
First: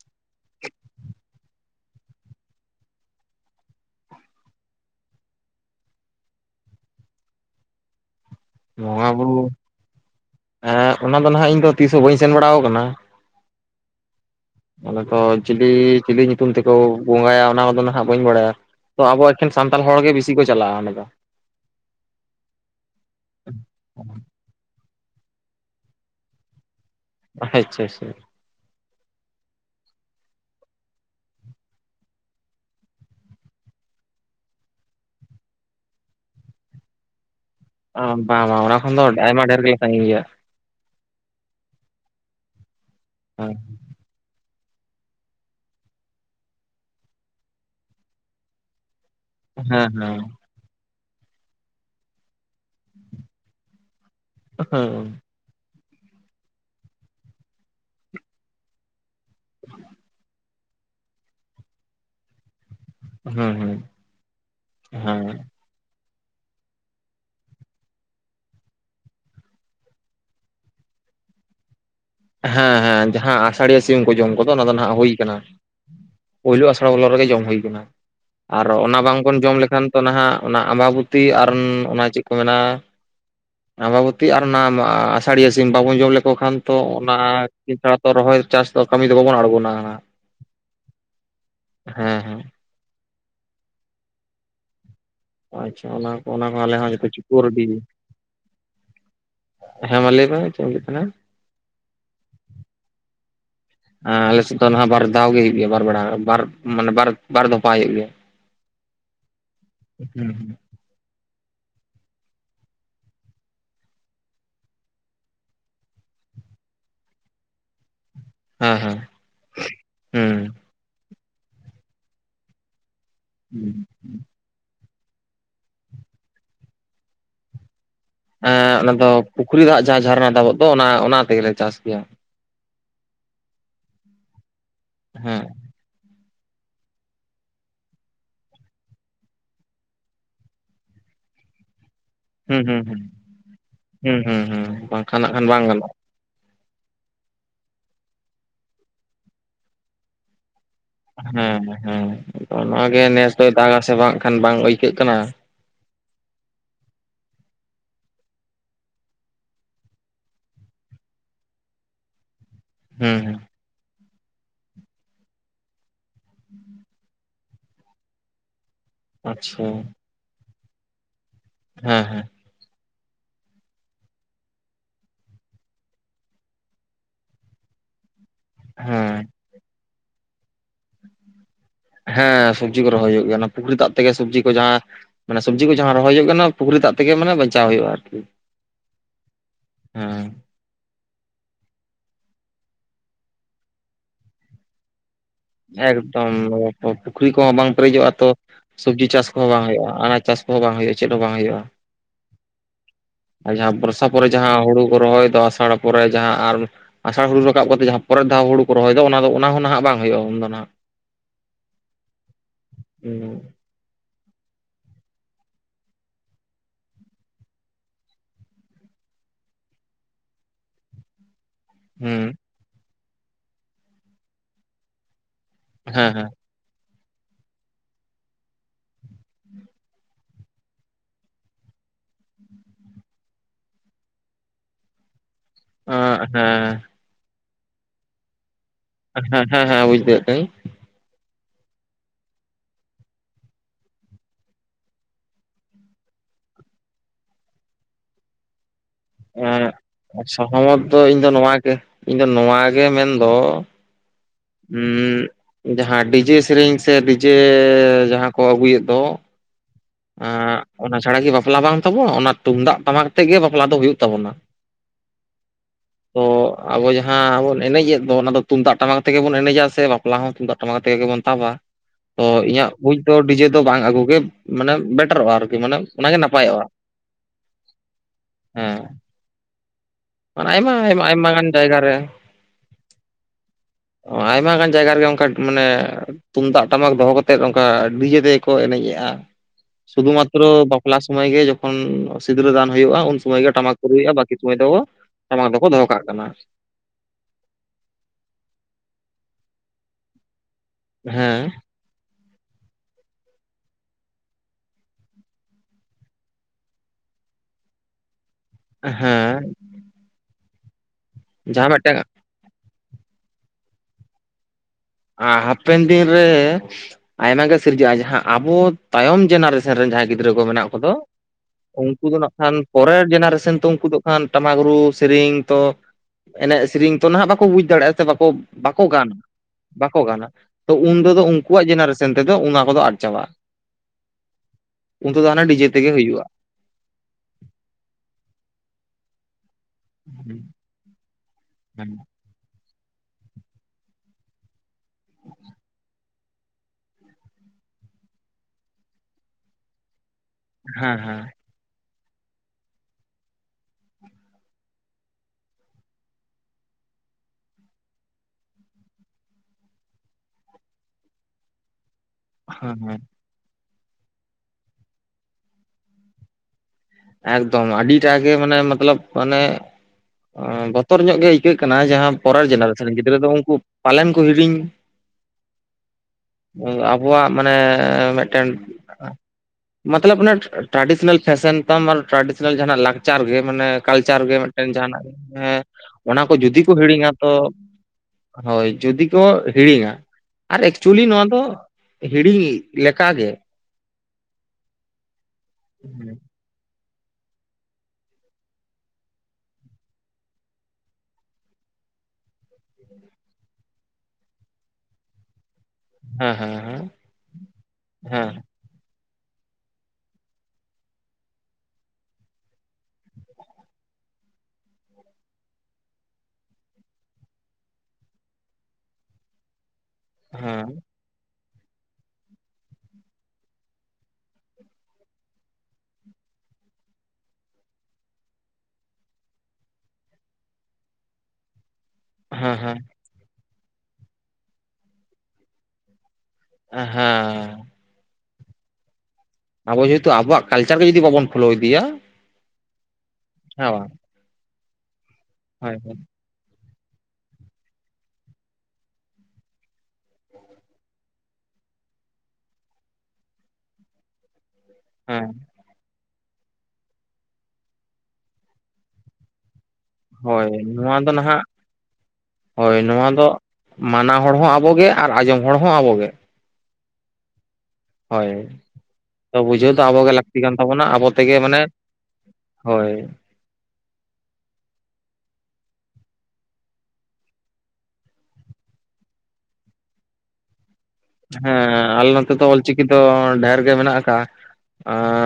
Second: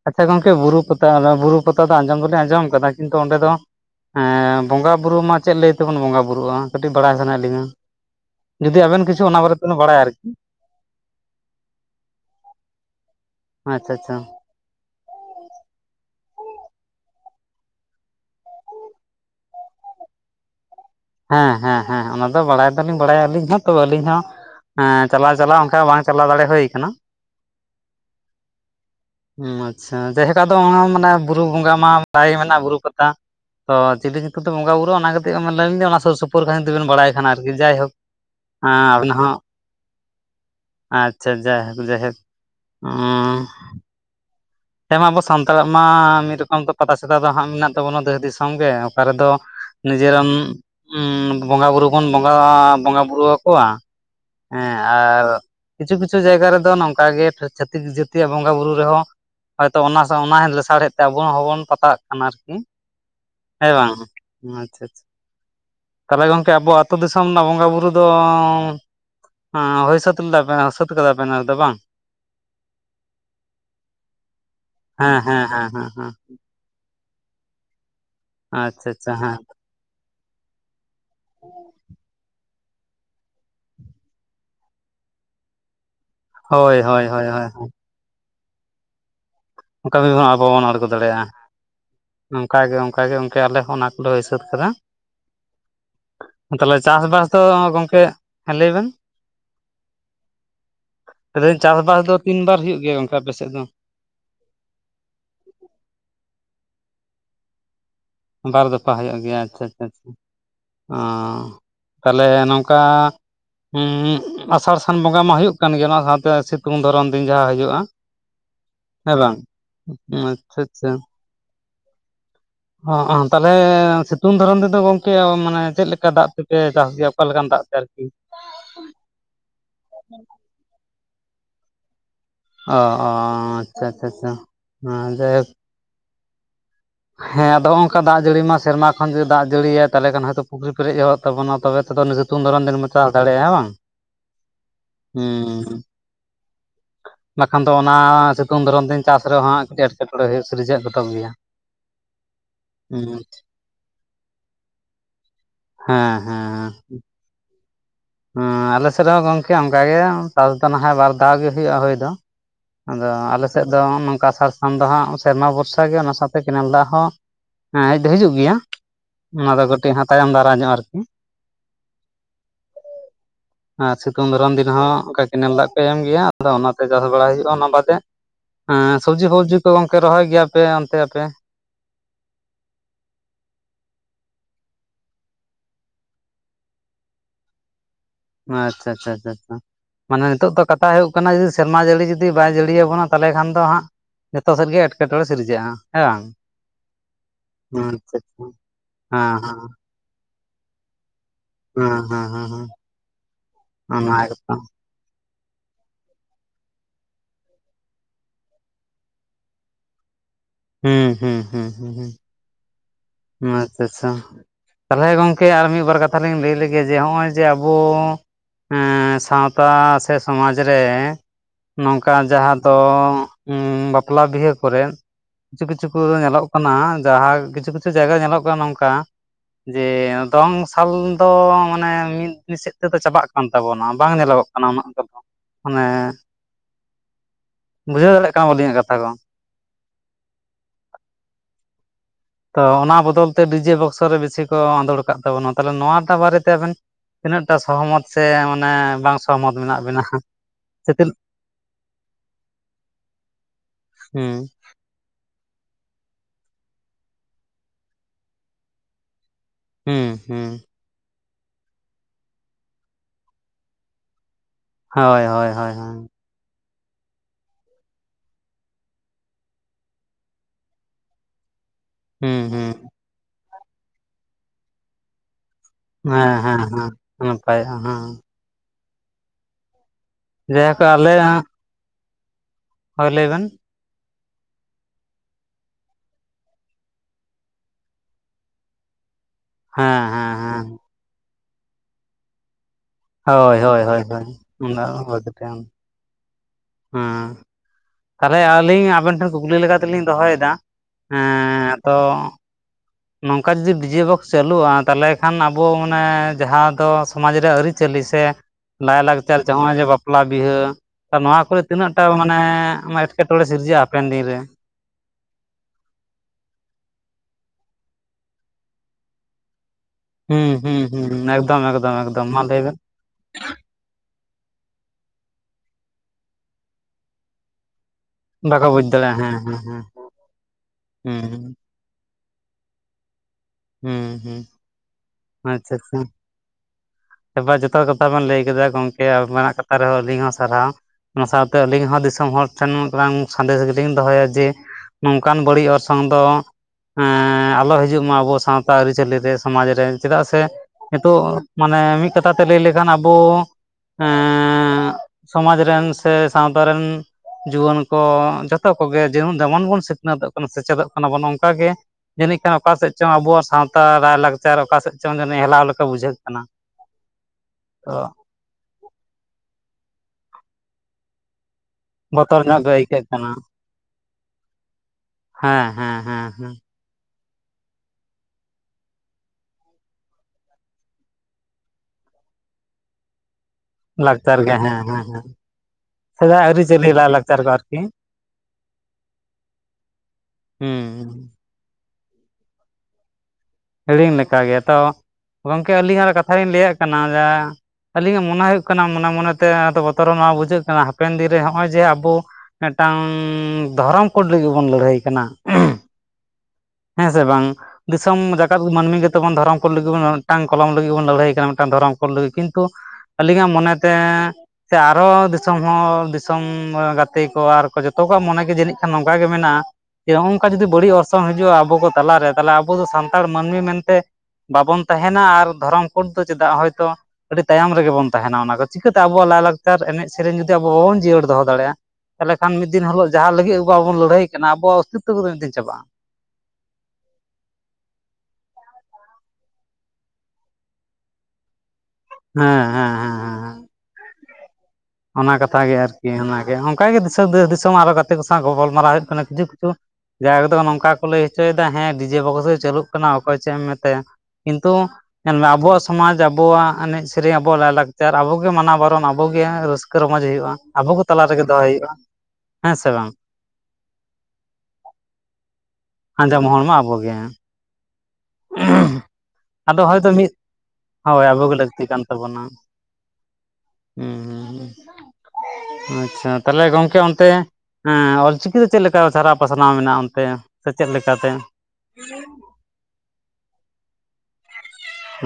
ᱟᱪᱪᱷᱟ ᱜᱚᱝᱠᱮ ᱵᱩᱨᱩ ᱯᱟᱛᱟ ᱵᱩᱨᱩ ᱯᱟᱛᱟ ᱫᱚ ᱟᱸᱡᱚᱢ ᱫᱚ ᱞᱤᱧ ᱟᱸᱡᱚᱢ ᱟᱠᱟᱫᱟ ᱠᱤᱱᱛᱩ ᱚᱸᱰᱮ ᱫᱚ ᱦᱮᱸ ᱵᱚᱸᱜᱟ ᱵᱩᱨᱩ ᱢᱟ ᱪᱮᱫ ᱞᱟᱹᱭ ᱛᱮ ᱵᱚᱱ ᱵᱚᱸᱜᱟ ᱵᱩᱨᱩᱜ-ᱟ ᱠᱟᱹᱴᱤᱡ ᱵᱟᱲᱟᱭ ᱥᱟᱱᱟᱭᱮᱫ ᱞᱤᱧᱟᱹ ᱡᱩᱫᱤ ᱟᱵᱤᱱ ᱠᱤᱪᱷᱩ ᱚᱱᱟ ᱵᱟᱨᱮ ᱛᱮ ᱵᱤᱱ ᱵᱟᱲᱟᱭᱟ ᱟᱨ ᱠᱤ ᱮᱜ ᱚᱱᱟ ᱫᱚ ᱱᱟᱦᱟᱜ ᱤᱧ ᱫᱚ ᱛᱤᱥ ᱦᱚᱸ ᱵᱟᱹᱧ ᱥᱮᱱ ᱵᱟᱲᱟ ᱟᱠᱟᱱᱟ ᱟᱪᱪᱷᱟ ᱟᱪᱪᱷᱟ ᱚᱱᱮ ᱛᱚ ᱪᱤᱞᱤ ᱪᱤᱞᱤ ᱧᱩᱛᱩᱢ ᱛᱮᱠᱚ ᱵᱚᱸᱜᱟᱭᱟ ᱚᱱᱟ ᱠᱚᱫᱚ ᱦᱟᱸᱜ ᱵᱟᱹᱧ ᱵᱟᱲᱟᱭᱟ ᱛᱚ ᱟᱵᱚ ᱮᱠᱷᱮᱱ ᱥᱟᱱᱛᱟᱲ ᱦᱚᱲ ᱜᱮ ᱵᱤᱥᱤ ᱠᱚ ᱪᱟᱞᱟᱜ-ᱟ ᱚᱱᱟ ᱫᱚ ᱦᱮᱸ ᱦᱮᱸ ᱦᱮᱸ ᱚᱱᱟ ᱫᱚ ᱵᱟᱲᱟᱭ ᱫᱚ ᱞᱤᱧ ᱵᱟᱲᱟᱭᱟ ᱟᱹᱞᱤᱧ ᱦᱚᱸ ᱛᱚᱵᱮ ᱟᱹᱞᱤᱧ ᱦᱚᱸ ᱦᱮᱸ ᱪᱟᱞᱟᱣ ᱪᱟᱞᱟᱣ ᱚᱱᱠᱟ ᱵᱟᱝ ᱪᱟᱞᱟᱣ ᱫᱟᱲᱮ ᱦᱩᱭ ᱟᱠᱟᱱᱟ ᱟᱪᱪᱷᱟ ᱟᱪᱪᱷᱟ ᱦᱮᱸ ᱟᱪᱪᱷᱟ ᱡᱟᱭᱦᱳᱠ ᱫᱚ ᱢᱟᱱᱮ ᱵᱩᱨᱩ ᱵᱚᱸᱜᱟ ᱢᱟ ᱵᱟᱭ ᱢᱮᱱᱚᱜ-ᱟ ᱵᱩᱨᱩ ᱯᱟᱛᱟ ᱛᱚ ᱪᱤᱫᱤ ᱧᱩᱛᱩᱢ ᱛᱮ ᱵᱚᱸᱜᱟ ᱵᱩᱨᱩᱩᱜ-ᱟ ᱚᱱᱟ ᱠᱟᱴᱤᱡ ᱵᱤᱱ ᱞᱟᱹᱭ ᱟᱞᱤᱧ ᱠᱷᱟᱱ ᱥᱩᱨ ᱥᱩᱯᱩᱨ ᱡᱩᱫᱤ ᱵᱤᱱ ᱵᱟᱲᱟᱭᱟ ᱟᱨ ᱠᱤ ᱡᱟᱭᱦᱳᱠ ᱵᱟᱝ ᱵᱟᱝ ᱟᱻ ᱚᱱᱟ ᱠᱷᱚᱱ ᱫᱚ ᱟᱵᱤᱱᱟᱜ ᱦᱚ ᱟᱭᱢᱟ ᱰᱷᱮᱨ ᱜᱮᱞᱮ ᱥᱟᱺᱜᱤᱧ ᱜᱮᱭᱟ ᱟᱪᱪᱷᱟ ᱡᱟᱭᱦᱳᱠ ᱦᱟᱭᱦᱳᱠ ᱦᱮᱸ ᱦᱮᱸ ᱢᱟ ᱟᱵᱚ ᱥᱟᱱᱛᱟᱲᱟᱜ ᱢᱟ ᱢᱤᱫ ᱨᱚᱠᱚᱢ ᱫᱚ ᱯᱟᱛᱟ ᱪᱛᱟ ᱫᱚ ᱦᱟᱸᱜ ᱢᱮᱱᱟᱜ ᱛᱟᱵᱚᱱᱟ ᱫᱮᱥ ᱫᱤᱥᱚᱢ ᱜᱮ ᱚᱠᱟᱨ ᱨᱮᱫᱚ ᱦᱮᱸ ᱱᱤᱡᱮᱨᱮᱱ ᱩ ᱵᱚᱸᱜᱟ ᱵᱩᱨᱩ ᱵᱚᱱ ᱵᱚᱸᱜᱟ ᱵᱚᱸᱜᱟ ᱵᱩᱨᱩ ᱟᱠᱚᱣᱟ᱾ ᱦᱮᱸ ᱟᱨ ᱠᱤᱪᱷᱩ ᱠᱤᱪᱷᱩ ᱡᱟᱭᱜᱟ ᱨᱮᱫᱚ ᱱᱚᱝᱠᱟ ᱜᱮ ᱪᱷᱷᱟᱛᱤᱠ ᱡᱟᱹᱛᱤᱭᱟᱜ ᱵᱚᱸᱜᱟ ᱵᱩᱨᱩ ᱨᱮᱦᱚᱸ ᱦᱚᱭᱛᱚ ᱚᱱᱟ ᱥᱟᱶ ᱚᱱᱟ ᱞᱮᱥᱟᱲᱦᱮᱫ ᱛᱮ ᱟᱵᱚ ᱦᱚᱸᱵᱚᱱ ᱯᱟᱛᱟᱜ ᱠᱟᱱᱟ ᱟᱨᱠᱤ ᱾ ᱦᱮ ᱦᱮᱸ᱾ ᱵᱟᱝ, ᱟᱪᱪᱷᱟ ᱟᱪᱪᱷᱟ᱾ ᱦᱮᱸ ᱛᱟᱦᱚᱞᱮ ᱜᱚᱝᱠᱮ ᱟᱵᱚ ᱟᱹᱛᱳ ᱫᱤᱥᱚᱢ ᱨᱮᱱᱟᱜ ᱵᱚᱸᱜᱟ ᱵᱩᱨᱩ ᱫᱚ ᱮ ᱦᱳᱭ ᱥᱟᱹᱛ ᱞᱮᱫᱟ ᱥᱟᱹᱛ ᱠᱟᱫᱟ ᱯᱮ ᱱᱮᱫᱚ ᱵᱟᱝ ᱦᱮᱸ ᱦᱮᱸ ᱡᱟᱦᱟᱸ ᱟᱥᱟᱲᱤᱭᱟᱹ ᱥᱤᱢ ᱠᱚ ᱡᱚᱢ ᱠᱚᱫᱟ ᱚᱱᱟ ᱫᱚ ᱱᱟᱜ ᱦᱩᱭ ᱦᱮᱸ ᱠᱟᱱᱟ᱾ ᱦᱮᱸ ᱦᱮᱸ ᱦᱮᱸ ᱦᱮᱸ ᱯᱳᱭᱞᱳ ᱟᱥᱟᱲᱟ ᱵᱚᱞᱚ ᱨᱮᱜᱮ ᱡᱚᱢ ᱦᱳᱭ ᱠᱟᱱᱟ ᱟᱨ ᱟᱪᱪᱷᱟ ᱚᱱᱟ ᱟᱪᱪᱷᱟ ᱦᱮᱸ ᱵᱟᱝᱵᱚᱱ ᱡᱚᱢ ᱞᱮᱠᱷᱟᱱ ᱛᱚ ᱱᱟᱦᱟᱜ ᱚᱱᱟ ᱟᱢᱵᱟᱵᱩ ᱟᱨ ᱚᱱᱟ ᱪᱮᱫ ᱠᱚ ᱢᱮᱱᱟ ᱟᱢᱵᱟᱵᱚᱹᱛᱤ ᱟᱨ ᱚᱱᱟ ᱟᱹᱥᱟᱹᱲᱤᱭᱟᱹ ᱥᱤᱢ ᱵᱟᱵᱚᱱ ᱡᱚᱢ ᱞᱮᱠᱚ ᱠᱷᱟᱱ ᱛᱚ ᱦᱳᱭ ᱦᱳᱭ ᱚᱱᱟ ᱦᱳᱭ ᱦᱳᱭ ᱪᱷᱟᱲᱟ ᱛᱚ ᱨᱚᱦᱚᱭ ᱪᱟᱥ ᱫᱚ ᱠᱟᱹᱢᱤ ᱫᱚ ᱵᱟᱵᱚᱱ ᱟᱬᱜᱚᱱᱟ ᱾ ᱠᱟᱹᱢᱤ ᱵᱚᱱ ᱟᱵᱚ ᱵᱚᱱ ᱟᱬᱜᱚ ᱫᱟᱲᱮᱭᱟᱜᱼᱟ ᱦᱮᱸ ᱦᱮᱸ᱾ ᱚᱝᱠᱟᱜᱮ ᱚᱝᱠᱟᱜᱮ ᱠᱮ ᱟᱞᱮ ᱦᱚᱸ ᱚᱱᱟ ᱠᱚᱞᱮ ᱦᱳᱭ ᱥᱟᱹᱛ ᱠᱟᱫᱟ᱾ ᱚ ᱟᱪᱪᱷᱟ ᱚᱱᱟ ᱠᱚ ᱚᱱᱟ ᱠᱚ ᱟᱞᱮ ᱛᱟᱦᱚᱞᱮ ᱦᱚᱸ ᱡᱚᱛᱚ ᱪᱟᱥᱵᱟᱥ ᱫᱚ ᱪᱷᱩᱴᱟᱹᱨ ᱤᱫᱤ ᱢᱮ ᱜᱚᱝᱠᱮ ᱦᱮᱸ ᱞᱟᱹᱭ ᱵᱮᱱ ᱦᱮᱸ ᱢᱟ ᱞᱟᱹᱭ ᱢᱮ, ᱪᱮᱜ ᱮᱢ ᱞᱮᱭᱮᱜ ᱛᱟᱦᱮᱱᱟ? [unintelligible] ᱪᱟᱥᱵᱟᱥ ᱫᱚ ᱛᱤᱱ ᱵᱟᱨ ᱦᱩᱭᱩᱜ ᱜᱮᱭᱟ ᱜᱚᱝᱠᱮ ᱟᱯᱮᱥᱮᱜ ᱫᱚ? ᱦᱮᱸ ᱟᱞᱮᱥᱮᱫ ᱫᱚ ᱱᱟᱜ ᱵᱟᱨ ᱫᱷᱟᱣ ᱜᱮ ᱦᱩᱭᱩᱜ ᱜᱮᱭᱟ ᱵᱟᱨ ᱵᱮᱲᱟ ᱵᱟᱨ ᱢᱟᱱᱮ ᱵᱟᱨ ᱵᱟᱨ ᱫᱷᱟᱯᱷᱟ ᱦᱩᱭᱩᱜ ᱜᱮᱭᱟ᱾ ᱵᱟᱨ ᱫᱚᱯᱷᱟ ᱦᱳᱭᱳᱜ ᱜᱮᱭᱟ ᱟᱪᱪᱷᱟ ᱟᱪᱪᱷᱟ ᱟᱪᱪᱷᱟ ᱦᱩᱸ ᱚ ᱛᱟᱦᱚᱞᱮ ᱱᱚᱝᱠᱟ ᱩᱸ ᱟᱥᱟᱲ ᱥᱟᱱ ᱵᱚᱸᱜᱟ ᱢᱟ ᱦᱳᱭᱳᱜ ᱠᱟᱱ ᱜᱮᱭᱟ ᱚᱱᱟ ᱥᱟᱶᱛᱮ ᱥᱤᱛᱩᱝ ᱫᱷᱚᱨᱚᱱ ᱫᱤᱱ ᱡᱟᱦᱟᱸ ᱦᱳᱭᱳᱜᱼᱟ᱾ ᱦᱮᱸ ᱦᱮᱸ ᱾ ᱦᱮᱸ ᱵᱟᱝ, ᱟᱪᱪᱷᱟ ᱟᱪᱪᱷᱟ ᱚ ᱚ ᱛᱟᱦᱚᱞᱮ ᱥᱤᱛᱩᱝ ᱫᱷᱚᱨᱚᱱ ᱨᱮᱫᱚ ᱜᱚᱝᱠ ᱠᱮ ᱢᱟᱱᱮ ᱪᱮᱫ ᱞᱮᱠᱟ ᱫᱟᱜ ᱛᱮᱯᱮ ᱪᱟᱥ ᱜᱮᱭᱟ ᱚᱠᱟᱞ ᱞᱮᱠᱟᱱ ᱫᱟᱜ ᱛᱮ ᱟᱨᱠᱤ? ᱮᱸ ᱚᱱᱟ ᱫᱚ ᱯᱩᱠᱷᱨᱤ ᱫᱟᱜ ᱡᱟᱦᱟᱸ ᱡᱷᱟᱨᱱᱟ ᱫᱟᱵᱚᱜ ᱫᱚ ᱚᱱᱟ ᱛᱮᱜᱮᱞᱮ ᱪᱟᱥ ᱜᱮᱭᱟ᱾ ᱚ ᱚ ᱟᱪᱪᱷᱟ ᱟᱪᱪᱷᱟ ᱟᱪᱪᱷᱟ ᱦᱮᱸ ᱡᱟᱭᱦᱳᱠ᱾ ᱦᱮᱸ ᱟᱫᱚ ᱦᱚᱜ-ᱚᱱᱚᱠᱟ ᱫᱟᱜ ᱡᱟᱹᱲᱤ ᱢᱟ ᱥᱮᱨᱢᱟ ᱠᱷᱚᱱ ᱡᱩᱫᱤ ᱫᱟᱜ ᱡᱟᱹᱲᱤᱭᱟᱭ ᱛᱟᱦᱚᱞ ᱠᱷᱟᱱ ᱦᱚᱭᱛᱳ ᱯᱩᱠᱷᱨᱤ ᱯᱮᱨᱮᱡᱚᱨᱚᱜ ᱛᱟᱵᱚᱱᱟ ᱛᱚᱵᱮ ᱛᱮ ᱫᱚ ᱱᱤ ᱛᱳᱝ ᱦᱩᱸ ᱫᱷᱚᱨᱚᱱ ᱫᱤᱱ ᱦᱩᱸ ᱵᱚᱱ ᱦᱩᱸ ᱪᱟᱥ ᱫᱟᱲᱮᱭᱟᱜᱼᱟ ᱵᱟᱝ? ᱦᱩᱸ ᱦᱩᱸ ᱦᱩᱸ ᱵᱟᱝᱠᱷᱟᱱ ᱱᱟᱜ ᱠᱷᱟᱱ ᱵᱟᱝ ᱦᱩᱸ᱾ ᱜᱟᱱᱚᱜᱼᱟ ᱵᱟᱠᱷᱟᱱ ᱫᱚ ᱚᱱᱟ ᱥᱤᱛᱳᱝ ᱫᱷᱚᱨᱚᱱ ᱫᱤᱱ ᱪᱟᱥ ᱨᱮᱦᱚᱸᱜ ᱠᱟᱹᱴᱤᱡ ᱮᱴᱠᱮᱴᱚᱬᱮ ᱦᱩᱭᱩᱜ ᱥᱤᱨᱡᱟᱹᱜ ᱜᱚᱫᱚᱜ ᱜᱮᱭᱟ ᱦᱮᱸ ᱦᱮᱸ ᱚᱱᱟ ᱜᱮ ᱦᱩᱸ ᱱᱮᱥ ᱫᱚᱭ ᱫᱟᱜᱟ ᱥᱮ ᱵᱟᱝ ᱟᱠᱷᱟᱱ ᱵᱟᱝ ᱟᱹᱭᱠᱟᱹᱜ ᱠᱟᱱᱟ᱾ ᱦᱮᱸ ᱦᱮᱸ ᱾ ᱦᱮᱸ ᱟᱞᱮᱥᱮᱫ ᱨᱮᱦᱚᱸ ᱜᱚᱝᱠᱮ ᱚᱱᱠᱟᱜ ᱜᱮ ᱪᱟᱥ ᱫᱚ ᱱᱟᱦᱟᱭ ᱵᱟᱨ ᱫᱷᱟᱣ ᱜᱮ ᱦᱳᱭᱳᱜᱼᱟ ᱦᱳᱭ ᱫᱚ᱾ ᱟᱫᱚ ᱦᱩᱸ ᱟᱞᱮ ᱥᱮᱫ ᱫᱚ ᱱᱚᱝᱠᱟ ᱟᱥᱟᱲ-ᱥᱟᱱ ᱫᱚ ᱦᱟᱸᱜ ᱥᱮᱨᱢᱟ ᱵᱷᱚᱨᱥᱟ ᱜᱮ ᱚᱱᱟ ᱥᱟᱶᱛᱮ ᱠᱮᱱᱮᱞ ᱫᱟᱜ ᱦᱚᱸ ᱦᱮᱸ ᱦᱮᱡ ᱫᱚ ᱦᱤᱡᱩᱜ ᱜᱮᱭᱟ ᱚᱱᱟ ᱫᱚ ᱟᱪᱪᱷᱟ ᱠᱟᱹᱴᱤᱡ ᱦᱟᱜ ᱛᱟᱭᱚᱢ ᱫᱟᱨᱟᱢ ᱧᱚᱜ ᱟᱨᱠᱤ᱾ ᱦᱮᱸ ᱦᱮᱸ ᱟᱨ ᱥᱤᱛᱩᱝ ᱫᱚᱨᱟᱢ ᱫᱤᱱ ᱦᱚᱸ ᱚᱱᱠᱟ ᱠᱮᱱᱮᱞ ᱫᱟᱜ ᱠᱚ ᱮᱢ ᱜᱮᱭᱟ ᱟᱫᱚ ᱚᱱᱟᱛᱮ ᱪᱟᱥ ᱵᱟᱲᱟ ᱦᱩᱭᱩᱜᱼᱟ ᱚᱱᱟ ᱵᱟᱫᱮ ᱦᱮᱸ ᱥᱚᱵᱽᱡᱤ ᱯᱷᱚᱯᱡᱤ ᱠᱚ ᱜᱚᱝᱠᱮ ᱨᱚᱦᱚᱭ ᱜᱮᱭᱟᱯᱮ ᱚᱱᱛᱮ ᱟᱯᱮ? ᱦᱮᱸ ᱥᱚᱵᱽᱡᱤ ᱠᱚ ᱨᱚᱦᱚᱭ ᱦᱳᱭᱳᱜ ᱜᱮᱭᱟ ᱚᱱᱟ ᱯᱩᱠᱷᱨᱤ ᱫᱟᱜ ᱛᱮᱜᱮ ᱥᱚᱵᱽᱡᱤ ᱠᱚ ᱡᱟᱦᱟᱸ ᱢᱟᱱᱮ ᱥᱚᱵᱽᱡᱤ ᱠᱚ ᱡᱟᱦᱟᱸ ᱨᱚᱦᱚᱭᱚᱜ ᱠᱟᱱᱟ ᱯᱩᱠᱷᱨᱤ ᱫᱟᱜ ᱛᱮᱜᱮ ᱢᱟᱱᱮ ᱵᱟᱧᱪᱟᱣ ᱦᱩᱭᱩᱜᱼᱟ ᱟᱨᱠᱤ᱾ ᱟᱪᱪᱷᱟ ᱟᱪᱪᱷᱟ ᱟᱪᱷᱟᱷᱟ ᱦᱮᱸ ᱢᱟᱱᱮ ᱱᱤᱛᱚᱜ ᱫᱚ ᱠᱟᱛᱷᱟ ᱦᱳᱭᱳᱜ ᱠᱟᱱᱟ ᱡᱩᱫ ᱥᱮᱨᱢᱟ ᱡᱟᱹᱲᱤ ᱡᱩᱫᱤ ᱵᱟᱭ ᱡᱟᱹᱲᱤ ᱟᱵᱚᱱᱟ ᱛᱟᱦᱚᱞᱮ ᱠᱷᱟᱱ ᱫᱚ ᱦᱟᱸᱜ ᱡᱚᱛᱚ ᱥᱮᱫ ᱜᱮ ᱮᱴ ᱮᱴᱠᱮᱚᱬᱮ ᱥᱤᱨᱡᱟᱹᱜᱼᱟ᱾ ᱦᱮᱸ ᱵᱟᱝ ᱮᱠᱫᱚᱢ ᱯᱩᱠᱷᱨᱤ ᱠᱚᱦᱚᱸ ᱵᱟᱝ ᱯᱮᱨᱮᱡᱚᱜᱼᱟ ᱟᱪᱪᱷᱟ ᱛᱚ ᱟᱪᱪᱷᱟ ᱥᱚᱵᱽᱡᱤ ᱪᱟᱥ ᱠᱚᱦᱚᱸ ᱵᱟᱝ ᱦᱩᱭᱩᱜᱼᱟ ᱟᱱᱟ ᱪᱟᱥ ᱠᱚ ᱵᱟᱝ ᱦᱳᱭᱳᱜᱼᱟ ᱪᱮᱫ ᱦᱚᱸ ᱵᱟᱝ ᱦᱳᱭᱳᱜᱼᱟ ᱦᱮᱸ ᱦᱮᱸ ᱦᱮᱸ ᱦᱮᱸ ᱦᱮᱸ ᱦᱮᱸ ᱟᱨ ᱡᱟᱦᱟᱸ ᱵᱚᱨᱥᱟ ᱚᱱᱟ ᱯᱚᱨᱮ ᱡᱟᱦᱟᱸ ᱜᱮᱛᱚ ᱦᱳᱲᱳ ᱨᱚᱦᱚᱭ ᱫᱚ ᱟᱥᱟᱲ ᱯᱚᱨᱮ ᱡᱟᱦᱟᱸ ᱟᱨ ᱟᱥᱟᱲ ᱦᱳᱲᱳ ᱨᱟᱠᱟᱵ ᱠᱟᱛᱮ ᱡᱟᱦᱟᱸ ᱯᱚᱨᱮᱨ ᱫᱷᱟᱣ ᱦᱠᱲᱳ ᱠᱚ ᱨᱚᱦᱚᱭᱮᱫ ᱚᱱᱟ ᱫᱚ ᱚᱱᱟ ᱦᱚᱸ ᱱᱟᱦᱟᱜ ᱵᱟᱝ ᱦᱳᱭᱳᱜᱼᱟ ᱩᱱ ᱫᱚ ᱱᱟᱦᱟᱜ ᱾ ᱦᱩᱸ ᱦᱩᱸ ᱦᱩᱸ ᱦᱩᱸ ᱦᱩᱸ, ᱟᱱᱟ [unintelligible] ᱛᱟᱦᱚᱞᱮ ᱜᱚᱝᱠᱮ ᱟᱨ ᱢᱤᱫ ᱵᱟᱨ ᱠᱟᱛᱷᱟ ᱞᱤᱧ ᱞᱟᱹᱭ ᱞᱮᱜᱮ ᱡᱮ ᱦᱚᱜᱼᱚᱭ ᱡᱮ ᱟᱵᱚ ᱮᱸ ᱥᱟᱶᱛᱟ ᱥᱮ ᱥᱚᱢᱟᱡᱽ ᱨᱮ ᱱᱚᱝᱠᱟ ᱦᱩᱸ ᱡᱟᱦᱟᱸ ᱫᱚ ᱵᱟᱯᱞᱟ ᱵᱤᱦᱟᱹ ᱠᱚᱨᱮᱫ, ᱠᱤᱪᱷᱩ ᱠᱤᱪᱷᱩ ᱠᱚ ᱦᱮᱸ ᱧᱮᱞᱚᱜ ᱠᱟᱱᱟ ᱡᱟᱦᱟᱸ ᱠᱤᱪᱷᱩ ᱠᱤᱪᱷᱩ ᱡᱟᱭᱜᱟ ᱧᱮᱞᱚᱜ ᱠᱟᱱᱟ ᱱᱚᱝᱠᱟ ᱡᱮ ᱫᱚᱝ ᱥᱟᱞ ᱫᱚ ᱢᱟᱱᱮ ᱢᱤᱫ ᱥᱮᱫ ᱛᱮᱫᱚ ᱪᱟᱵᱟᱜ ᱠᱟᱱ ᱛᱟᱵᱚᱱᱟ ᱵᱟᱝ ᱧᱮᱞᱚᱜᱚᱜ ᱠᱟᱱᱟ ᱥᱟᱱᱟᱢᱟᱜ ᱠᱟᱛᱷᱟ ᱟᱱᱮ ᱦᱮᱸ ᱵᱩᱡᱷᱟᱹᱣ ᱫᱟᱲᱮᱭᱟᱜ ᱠᱟᱱᱟ ᱟᱞᱤᱧᱟᱜ ᱠᱟᱛᱷᱟ ᱠᱚ ᱦᱮᱸ ᱦᱮᱸ ᱦᱮᱸ ᱵᱩᱡᱷ ᱫᱟᱨᱮᱭᱟᱜ ᱠᱟᱱᱤᱧ ᱛᱚ ᱚᱱᱟ ᱵᱚᱫᱚᱞ ᱛᱮ ᱰᱤᱡᱮ ᱵᱚᱠᱥᱚ ᱨᱮ ᱵᱮᱥᱤ ᱠᱚ ᱟᱸᱫᱳᱲ ᱠᱟᱜ ᱛᱟᱵᱚᱱᱟ ᱛᱟᱦᱚᱞᱮ ᱱᱚᱣᱟᱴ ᱵᱟᱨᱮᱛᱮ ᱟᱵᱮᱱ ᱛᱤᱱᱟᱹᱜ ᱴᱟ ᱥᱚᱦᱚᱢᱚᱛ ᱛᱮ ᱥᱮ ᱢᱟᱱᱮ ᱵᱟᱝ ᱥᱚᱦᱚᱢᱚᱛ ᱢᱮᱱᱟᱜ ᱵᱮᱱᱟ ᱮᱸ ᱥᱚᱦᱚᱢᱚᱛ ᱥᱮ ᱫᱚ ᱛᱤᱱᱟᱹᱜ ᱤᱧ ᱫᱚ ᱱᱚᱣᱟ ᱜᱮ ᱤᱧ ᱫᱚ ᱱᱚᱣᱟ ᱜᱮ ᱢᱮᱱᱫᱚ ᱦᱮᱸ ᱦᱩ ᱡᱟᱦᱟᱸ ᱰᱤᱡᱮ ᱥᱮᱨᱮᱧ ᱥᱮ ᱰᱤᱡᱮ ᱡᱟᱦᱟᱸ ᱠᱚ ᱟᱹᱜᱩᱭᱮᱫ ᱫᱚ ᱦᱮᱸ ᱦᱩᱸ ᱮᱸ ᱚᱱᱟ ᱪᱷᱟᱲᱟ ᱠᱤ ᱵᱟᱯᱞᱟ ᱵᱟᱝ ᱛᱟᱵᱚᱜᱼᱟ ᱚᱱᱟ ᱛᱩᱢᱫᱟᱜ ᱴᱟᱢᱟ ᱟᱛᱮᱜ ᱜᱮ ᱵᱟᱯᱞᱟ ᱫᱚ ᱦᱳᱭᱳᱜ ᱛᱟᱵᱚᱱᱟ᱾ ᱦᱳᱭ ᱦᱳᱭ ᱦᱳᱭ ᱛᱚ ᱟᱵᱚ ᱡᱟᱦᱟᱸ ᱵᱚᱱ ᱮᱱᱮᱡᱮᱫ ᱫᱚ ᱚᱱᱟ ᱫᱚ ᱛᱩᱢᱫᱟᱜ ᱴᱟᱢᱟᱠ ᱛᱮᱜᱮ ᱵᱚᱱ ᱮᱱᱮᱡᱟ ᱥᱮ ᱵᱟᱯᱞᱟ ᱦᱚᱸ ᱛᱩᱫᱟᱜ ᱴᱟᱢᱟ ᱴᱟᱢᱟᱠ ᱟᱛᱮᱜᱮ ᱜᱮᱵᱚᱱ ᱛᱟᱵᱟ ᱛᱚ ᱤᱧᱟᱹᱜ ᱦᱩᱸ ᱵᱩᱡᱽ ᱫᱚ ᱰᱤᱡᱮ ᱫᱚ ᱵᱟᱝ ᱟᱹᱜᱩ ᱜᱮ ᱢᱟᱱᱮ ᱵᱮᱴᱟᱨᱚᱜᱼᱟ ᱟᱨᱠᱤ ᱢᱟᱱᱮ ᱚᱱᱟᱜᱮ ᱦᱮᱸ ᱦᱮᱸ ᱱᱟᱯᱟᱭᱚᱜᱼᱟ ᱦᱮᱸ ᱱᱟᱯᱟᱭᱚᱜᱼᱟ ᱦᱮᱸ ᱦᱮᱸ ᱢᱟᱱᱮ ᱟᱭᱢᱟ ᱡᱟᱭᱦᱳᱠ ᱟᱭᱢᱟ ᱟᱞᱮ ᱟᱭᱢᱟ ᱦᱟᱸᱜ ᱜᱟᱱ ᱡᱟᱭᱜᱟ ᱨᱮ, ᱦᱳᱭ ᱞᱟᱹᱭᱵᱮᱱ ᱚ ᱟᱭᱢᱟ ᱜᱟᱱ ᱡᱟᱭᱜᱟ ᱨᱮᱜᱮ ᱚᱱᱠᱟ ᱢᱟᱱᱮ ᱛᱩᱢᱫᱟᱜ ᱴᱟᱢᱟᱠ ᱫᱚᱦᱚᱠᱟᱛᱮᱫ ᱚᱱᱠᱟ ᱰᱤᱡᱮ ᱛᱮᱜᱮᱠᱚ ᱮᱱᱮᱡ ᱮᱜᱼᱟ᱾ ᱦᱮᱸ ᱥᱩᱫᱷᱩ ᱦᱮᱸ ᱢᱟᱛᱨᱚ ᱦᱮᱸ ᱵᱟᱯᱞᱟ ᱥᱚᱢᱚᱭ ᱜᱮ ᱡᱚᱠᱷᱚᱱ ᱥᱤᱫᱽᱨᱟᱹ ᱫᱟᱱ ᱦᱩᱭᱩᱜᱼᱟ ᱩᱱ ᱥᱩᱢᱚᱭ ᱜᱮ ᱦᱳᱭ ᱴᱟᱢᱟᱠ ᱦᱳᱭ ᱨᱩᱭ ᱦᱳᱭ ᱨᱩᱭᱮᱫᱟ ᱦᱳᱭ, ᱵᱟᱠᱤ ᱥᱩᱢᱚᱭ ᱫᱚ ᱚᱱᱟ ᱦᱳᱭ ᱠᱟᱛᱮᱫ ᱴᱟᱢᱟᱠ ᱦᱚᱸ, ᱫᱚᱠᱚ ᱫᱚᱦᱚ ᱠᱟᱜ ᱠᱟᱱᱟ᱾ ᱦᱮᱸ ᱛᱟᱦᱚᱞᱮ ᱟᱹᱞᱤᱧ ᱟᱵᱮᱱ ᱴᱷᱮᱱ ᱠᱩᱠᱞᱤ ᱞᱮᱠᱟᱛᱮᱞᱤᱧ ᱫᱚᱦᱚᱭᱮᱫᱟ ᱦᱮᱸ ᱛᱚ ᱱᱚᱝᱠᱟ ᱡᱩᱫᱤ ᱰᱤᱡᱮ ᱵᱚᱠᱥ ᱪᱟᱹᱞᱩᱜᱼᱟ ᱛᱟᱦᱚᱞᱮ ᱠᱷᱟᱱ ᱟᱵᱚ ᱢᱟᱱᱮ ᱡᱟᱦᱟᱸ ᱫᱚ ᱥᱚᱢᱟᱡᱽ ᱨᱮᱭᱟᱜ ᱟᱹᱨᱤ, [unintelligible] ᱥᱮ ᱞᱟᱭᱼᱞᱟᱠᱪᱟᱨ ᱦᱮᱸ ᱱᱚᱜᱼᱚᱭ ᱡᱮ ᱵᱟᱯᱞᱟ ᱵᱤᱦᱟᱹ ᱱᱚᱣᱟ ᱠᱚᱨᱮ ᱡᱟᱦᱟᱸ ᱛᱤᱱᱟᱹᱜ ᱢᱤᱫᱴᱟᱝ ᱴᱟ ᱢᱮ ᱮᱸᱴᱠᱮᱴᱚᱬᱮ ᱥᱤᱨᱡᱟᱹᱜᱼᱟ ᱦᱟᱯᱮᱱ ᱫᱤᱱ ᱨᱮ ᱟ ᱦᱟᱯᱮᱱ ᱫᱤᱱ ᱨᱮ ᱟᱭᱢᱟ ᱜᱮ ᱥᱤᱨᱡᱟᱹᱜᱼᱟ᱾ ᱡᱟᱦᱟᱸ ᱟᱵᱚ ᱛᱟᱭᱚᱢ ᱡᱮᱱᱟᱨᱮᱥᱚᱱ ᱨᱮᱱ ᱡᱟᱦᱟᱸ ᱜᱤᱫᱽᱨᱟ ᱜᱤᱫᱽᱨᱟᱹ ᱠᱚ ᱦᱩᱸ ᱢᱮᱱᱟᱜ ᱦᱩᱸ ᱠᱚᱫᱚ ᱦᱩᱸ ᱮᱠᱫᱚᱢ ᱮᱠᱫᱚᱢ ᱩᱱᱠᱩ ᱫᱚ ᱮᱠᱫᱚᱢ ᱱᱟᱜ ᱢᱟ ᱠᱷᱟᱱ ᱞᱟᱹᱭ ᱵᱮᱱ ᱯᱚᱨᱮᱨ ᱡᱮᱱᱟᱨᱮᱥᱚᱱ ᱛᱚ ᱩᱱᱠᱩ ᱫᱚ ᱴᱟᱢᱟᱠ ᱨᱩ ᱥᱮᱨᱮᱧ ᱛᱚ ᱮᱱᱮᱡ ᱥᱮᱨᱮᱧ ᱛᱚ ᱱᱟᱦᱟᱜ ᱵᱟᱠᱚ ᱵᱩᱡ ᱫᱟᱲᱮᱭᱟᱜᱼᱟ ᱵᱟᱠᱚ ᱵᱟᱠᱚ ᱵᱩᱡᱽ ᱜᱟᱱᱟ ᱫᱟᱲᱮᱭᱟᱜᱼᱟ ᱦᱮᱸ ᱦᱮᱸ ᱦᱮᱸ ᱵᱟᱠᱚ ᱜᱟᱱᱟ ᱛᱚ ᱩᱱᱛᱮᱫᱚ ᱦᱩᱸ ᱩᱱᱠᱩᱣᱟᱜ ᱡᱮᱱᱟᱨᱮᱥᱚᱱ ᱛᱮᱫᱚ ᱚᱱᱟ ᱠᱚᱫᱚ ᱟᱫ ᱪᱟᱵᱟᱜᱼᱟ᱾ ᱦᱩᱸ ᱦᱩᱸ ᱩᱱ ᱛᱮᱫᱚ ᱰᱤᱡᱮ ᱟᱪᱪᱷᱟ ᱛᱮᱜᱮ ᱟᱪᱪᱷᱟ ᱦᱩᱭᱩᱜᱼᱟ ᱮᱵᱟᱨ ᱡᱚᱛᱚ ᱠᱟᱛᱷᱟ ᱵᱱ ᱞᱟᱹᱭ ᱠᱮᱫᱟ ᱜᱚᱝᱠᱮ ᱟᱵᱚ ᱱᱟᱜ ᱠᱟᱛᱷᱟ ᱨᱮᱦᱚᱸ ᱟᱹᱞᱤᱧ ᱦᱚᱸ ᱥᱟᱨᱦᱟᱣ ᱚᱱᱟ ᱥᱟᱶᱛᱮ ᱟᱹᱞᱤᱧ ᱦᱮᱸ ᱦᱚᱸ ᱫᱤᱥᱚᱢ ᱦᱚᱲ [unintelligible] ᱥᱟᱸᱫᱮᱥ ᱜᱮᱞᱤᱧ ᱫᱚᱦᱚᱭᱟ ᱡᱮ ᱱᱚᱝᱠᱟᱱ ᱵᱟᱹᱲᱤᱡ ᱚᱨᱥᱚᱝ ᱫᱚ ᱟᱞᱚ ᱦᱤᱡᱩᱜ ᱢᱟ ᱟᱵᱚ ᱥᱟᱶᱛᱟ ᱟᱹᱨᱤᱪᱟᱹᱞᱤ ᱨᱮ ᱥᱚᱢᱟᱡᱽ ᱨᱮ ᱪᱮᱫᱟᱜ ᱥᱮ ᱦᱮᱸ ᱱᱤᱛᱚᱜ ᱦᱮᱸ ᱢᱟᱱᱮ ᱢᱤᱫ ᱠᱟᱛᱷᱟ ᱛᱮ ᱞᱟᱹᱭ ᱞᱮᱠᱷᱟᱱ ᱟᱵᱚ ᱮᱻ ᱥᱚᱢᱟᱡᱽ ᱨᱮᱱ ᱥᱮ ᱥᱟᱶᱛᱟ ᱨᱮᱱ ᱡᱩᱣᱟᱹᱱ ᱠᱚ ᱡᱚᱛᱚ ᱠᱚᱜᱮ ᱡᱮᱢᱚᱱ ᱵᱚᱱ ᱥᱤᱠᱷᱱᱟᱹᱛᱚᱜ ᱠᱟᱱᱟ ᱥᱮᱪᱮᱫᱚᱜ ᱠᱟᱱᱟ ᱵᱚᱱ ᱚᱱᱠᱟᱜᱮ ᱡᱟᱹᱱᱤᱡ ᱠᱷᱟᱱ ᱦᱮᱸ ᱚᱠᱟᱥᱮᱫ ᱪᱚᱝ ᱟᱵᱚᱣᱟᱜ ᱥᱟᱶᱛᱟ ᱨᱟᱭᱞᱟᱠᱪᱟᱨ ᱚᱠᱟᱥᱮᱫ ᱪᱚᱝ ᱡᱟᱱᱤᱪ ᱦᱮᱞᱟᱣ ᱞᱮᱠᱟ ᱵᱩᱡᱷᱟᱹᱜ ᱠᱟᱱᱟ᱾ ᱮᱠᱫᱚᱢ ᱛᱚ ᱟᱹᱰᱤᱴᱟᱜ ᱜᱮ ᱢᱟᱱᱮ ᱢᱚᱛᱞᱚᱵ ᱢᱟᱱᱮ ᱵᱚᱛᱚᱨ ᱧᱚᱜ ᱜᱮ ᱴᱤᱠᱟᱹᱜ ᱠᱟᱱᱟ ᱡᱟᱦᱟᱸ ᱵᱚᱛᱚᱨ ᱯᱚᱨᱮᱨ ᱧᱚᱜ ᱜᱮ ᱡᱮᱱᱟᱨᱮᱥᱚᱱ ᱨᱮᱱ ᱟᱹᱭᱠᱟᱹᱜ ᱜᱤᱫᱽᱨᱟᱹ ᱫᱚ ᱠᱟᱱᱟ ᱩᱱᱠᱩ ᱯᱟᱞᱮᱱ ᱠᱚ ᱦᱤᱲᱤᱧ ᱦᱮᱸ ᱦᱮᱸ ᱦᱮᱸ ᱦᱮᱸ ᱤᱧᱟᱜ ᱢᱟᱱᱮ ᱢᱤᱫᱴᱮᱱ ᱢᱚᱛᱞᱚᱵ ᱴᱨᱟᱰᱤᱥᱮᱱᱟᱞ ᱯᱷᱮᱥᱮᱱ [unintelligible] ᱴᱨᱟᱰᱤᱥᱚᱱᱟᱞ ᱡᱟᱦᱟᱱᱟᱜ ᱞᱟᱠᱪᱟᱨ ᱜᱮ ᱢᱟᱱᱮ ᱠᱟᱞᱪᱟᱨ ᱜᱮ ᱞᱟᱠᱪᱟᱨ ᱢᱮᱫ ᱴᱟᱝ ᱦᱮᱸ ᱦᱮᱸ ᱡᱟᱦᱟᱱᱟᱜ ᱦᱮᱸ ᱚᱱᱟ ᱠᱚ ᱥᱮᱫᱟᱭ ᱡᱩᱫᱤ ᱠᱚ ᱟᱹᱨᱤᱪᱟᱹᱞᱤ ᱦᱤᱲᱤᱧᱟ ᱛᱚ ᱞᱟᱭᱼᱞᱟᱠᱪᱟᱨ ᱠᱚ ᱟᱨᱠᱤ ᱦᱳᱭ ᱡᱩᱫᱤ ᱠᱚ ᱦᱤᱲᱤᱧᱟ ᱟᱨ ᱮᱠᱪᱩᱭᱮᱞᱤ ᱱᱚᱣᱟ ᱦᱩᱸ ᱫᱚᱼᱼ ᱦᱤᱲᱤᱧ ᱞᱮᱠᱟ ᱜᱮ। ᱦᱤᱲᱤᱧ ᱞᱮᱠᱟᱜᱮ ᱛᱚ ᱜᱚᱝᱠᱮ ᱟᱹᱞᱤᱧ ᱦᱚᱸ ᱦᱮᱸ ᱠᱟᱛᱷᱟ ᱞᱤᱧ ᱞᱟᱹᱭᱟᱜ ᱠᱟᱱᱟ ᱡᱮᱼᱼ ᱟᱹᱞᱤᱧᱟᱜ ᱢᱚᱱᱮ ᱦᱩᱭᱩᱜ ᱠᱟᱱᱟ ᱢᱚᱱᱮ ᱢᱚᱱᱮᱛᱮ ᱟᱫᱚ ᱵᱚᱛᱚᱨ ᱦᱚᱸ ᱱᱚᱣᱟ ᱵᱩᱡᱷᱟᱹᱜ ᱠᱟᱱᱟ ᱦᱟᱯᱮᱱ ᱫᱤᱱ ᱨᱮ ᱦᱚᱜᱼᱚᱭ ᱡᱮ ᱟᱵᱚᱼᱼ ᱢᱤᱫᱴᱟᱝ ᱫᱷᱚᱨᱚᱢ ᱠᱳᱰ ᱞᱟᱹᱜᱤᱫ ᱵᱚᱱ ᱞᱟᱹᱲᱦᱟᱹᱭ ᱠᱟᱱᱟ। ᱦᱮᱸ ᱦᱮᱸ ᱦᱮᱸ ᱥᱮ ᱵᱟᱝ ᱫᱤᱥᱚᱢ ᱡᱟᱠᱟᱛ ᱢᱟᱹᱱᱢᱤ ᱜᱮᱛᱵᱚᱱ ᱫᱷᱚᱨᱚᱢ ᱠᱚᱴ ᱞᱟᱹᱜᱤᱫ ᱢᱤᱫᱴᱟᱝ ᱠᱚᱞᱚᱢ ᱞᱟᱹᱜᱤᱫ ᱵᱚᱱ ᱞᱟᱹᱲᱦᱟᱹᱭ ᱠᱟᱱᱟ ᱢᱤᱫᱴᱟᱝ ᱫᱷᱚᱨᱚᱢ ᱠᱚᱴ ᱞᱟᱹᱜᱤᱫ ᱠᱤᱱᱛᱩᱼᱼ ᱟᱹᱞᱤᱧᱟᱜ ᱢᱚᱱᱮᱛᱮᱼᱼ ᱥᱮ ᱟᱨᱦᱚ ᱫᱤᱥᱚᱢ ᱦᱚᱸ ᱫᱤᱥᱚᱢ ᱜᱟᱛᱮ ᱠᱚ ᱟᱨ ᱠᱚ ᱡᱚᱛᱚ ᱠᱚᱣᱟᱜ ᱢᱚᱱᱮ ᱜᱮ ᱡᱟᱹᱱᱤᱡ ᱠᱷᱟᱱ ᱱᱚᱝᱠᱟ ᱜᱮ ᱢᱮᱱᱟᱜᱼᱟ। ᱡᱮ ᱱᱚᱜᱼ ᱱᱚᱝᱠᱟ ᱦᱮᱸ ᱡᱩᱫᱤ ᱵᱟᱹᱲᱤᱡ ᱚᱨᱥᱚᱝ ᱦᱤᱡᱩᱜᱼᱟ ᱟᱵᱚ ᱠᱚ ᱛᱟᱞᱟᱨᱮ ᱛᱟᱦᱚᱞᱮ ᱟᱵᱚ ᱫᱚ ᱥᱟᱱᱛᱟᱲ ᱢᱟᱹᱱᱢᱤ ᱢᱮᱱᱛᱮ ᱵᱟᱵᱚᱱ ᱛᱟᱦᱮᱱᱟ ᱟᱨ ᱫᱷᱚᱨᱚᱢ ᱠᱳᱰ ᱫᱚ ᱪᱮᱫᱟᱜ ᱦᱚᱭᱛᱳ ᱟᱹᱰᱤ ᱛᱟᱭᱚᱢ ᱨᱮᱜᱮ ᱵᱚᱱ ᱛᱟᱦᱮᱱᱟ ᱚᱱᱟ ᱠᱚ ᱪᱤᱠᱟᱹᱛᱮ ᱟᱵᱚᱣᱟᱜ ᱞᱟᱭᱼᱞᱟᱠᱪᱟᱨ ᱮᱱᱮᱡ ᱥᱮᱨᱮᱧ ᱡᱩᱫᱤ ᱟᱵᱚ ᱵᱟᱵᱚᱱ ᱡᱤᱭᱟᱹᱲ ᱫᱚᱦᱚ ᱫᱟᱲᱮᱭᱟᱜᱼᱟ। ᱛᱟᱦᱚᱞᱮ ᱠᱷᱟᱱ ᱦᱮᱸ ᱢᱤᱫ ᱫᱤᱱ ᱦᱤᱞᱳᱜ ᱡᱟᱦᱟᱸ ᱞᱟᱹᱜᱤᱫ ᱟᱵᱚᱵᱚᱱ ᱞᱟᱹᱲᱦᱟᱹᱭ ᱠᱟᱱᱟ ᱟᱵᱚᱣᱟᱜ ᱚᱥᱛᱤᱛᱛᱚ ᱠᱚᱫᱚ ᱢᱤᱫ ᱫᱤᱱ ᱪᱟᱵᱟᱜᱼᱟ। ᱦᱮᱸ ᱡᱟᱦᱟᱸᱭ ᱴᱟᱜ [unintelligible] ᱟᱵᱚ ᱡᱮᱦᱮᱛᱩ ᱟᱵᱚᱣᱟᱜ ᱠᱟᱞᱪᱟᱨ ᱜᱮ ᱡᱩᱫᱤ ᱵᱟᱵᱚᱱ ᱯᱷᱚᱞᱳᱤ ᱫᱤᱭᱟᱼᱼ ᱦᱮᱸ ᱦᱮᱸ ᱦᱮᱸ। ᱦᱮᱸ ᱦᱳᱭ ᱚᱱᱟ ᱠᱟᱛᱷᱟ ᱜᱮ ᱦᱳᱭ ᱟᱨᱠᱤ ᱚᱱᱟᱜᱮ ᱚᱱᱠᱟᱜᱮ ᱫᱤᱥᱚᱢ ᱟᱨᱚ ᱜᱟᱛᱮ ᱠᱚ ᱥᱟᱶ ᱜᱯᱟᱞᱟᱨᱟᱣ ᱦᱩᱭᱩᱜ ᱠᱟᱱᱟ ᱠᱤᱪᱩ ᱠᱤᱪᱷᱩ। ᱡᱟᱭᱜᱟ ᱠᱚᱫᱚ ᱱᱚᱝᱠᱟ ᱠᱚ ᱞᱟᱹᱭ ᱦᱚᱪᱚᱭᱮᱫᱟ ᱦᱮᱸ ᱰᱤᱡᱮ ᱵᱚᱠᱥ ᱨᱮ ᱪᱟᱹᱞᱩᱜ ᱠᱟᱱᱟ ᱚᱠᱚᱭ ᱪᱮᱫ ᱮᱢ ᱢᱮᱛᱟᱭ। ᱠᱤᱱᱛᱩ ᱦᱮᱸ ᱧᱮᱞᱢᱮ ᱟᱵᱚᱣᱟᱜ ᱥᱚᱢᱟᱡᱽ ᱟᱵᱚᱣᱟᱜ ᱮᱱᱮᱡ ᱥᱮᱨᱮᱧ ᱟᱵᱚ ᱞᱟᱭᱼᱞᱟᱠᱪᱟᱨ ᱟᱵᱚ ᱜᱮ ᱢᱟᱱᱟᱣ ᱵᱟᱨᱚᱱ ᱟᱵᱚ ᱜᱮ ᱨᱟᱹᱥᱠᱟᱹᱼᱼ ᱨᱚᱢᱚᱡᱽ ᱦᱳᱭ ᱦᱩᱭᱩᱜᱼᱟ ᱱᱚᱣᱟ ᱫᱚ ᱱᱟᱦᱟᱜᱼᱼ ᱦᱮᱸ ᱦᱳᱭ ᱥᱮ ᱱᱚᱣᱟ ᱵᱟᱝ ᱫᱚ ᱢᱟᱱᱟᱣ ᱦᱚᱲ ᱦᱚᱸ ᱟᱵᱚᱜᱮ ᱟᱨ ᱟᱸᱡᱚᱢ ᱦᱚᱲ ᱦᱚᱸ ᱟᱵᱚᱜᱮ। ᱟᱡᱚᱢ ᱦᱚᱲᱢᱟ ᱟᱵᱚᱜᱮ। ᱦᱳᱭ ᱵᱩᱡᱷᱟᱹᱣ ᱫᱚ ᱟᱫᱚ ᱦᱚᱭᱛᱳ ᱟᱵᱚᱜᱮ ᱢᱤᱫ ᱞᱟᱹᱠᱛᱤ ᱠᱟᱱ ᱛᱟᱵᱚᱱᱟ ᱟᱵᱚ ᱦᱳᱭ ᱛᱮᱜᱮ ᱟᱵᱚᱜᱮ ᱢᱟᱱᱮ ᱞᱟᱹᱠᱛᱤ ᱠᱟᱱ ᱛᱟᱵᱚᱱᱟ ᱦᱳᱭ ᱦᱩᱸ ᱦᱩᱸ ᱦᱩᱸ [inaudible] ᱟᱪᱪᱷᱟ ᱛᱟᱦᱞᱮ ᱜᱚᱝᱠᱮ ᱚᱱᱛᱮ ᱦᱮᱸ ᱚᱞᱪᱤᱠᱤ ᱫᱚ ᱪᱮᱫ ᱞᱮᱠᱟ ᱪᱟᱨᱟ ᱯᱟᱥᱱᱟᱣ ᱢᱮᱱᱟᱜᱼᱟ ᱚᱱᱛᱮ ᱥᱮ ᱪᱮᱫ ᱞᱮᱠᱟ। ᱦᱮᱸ ᱟᱞᱮ ᱱᱚᱛᱮ ᱫᱚ ᱚᱞᱪᱤᱠᱤ ᱫᱚ ᱰᱷᱮᱨ ᱜᱮ ᱢᱮᱱᱟᱜ ᱠᱟᱜᱼᱟ।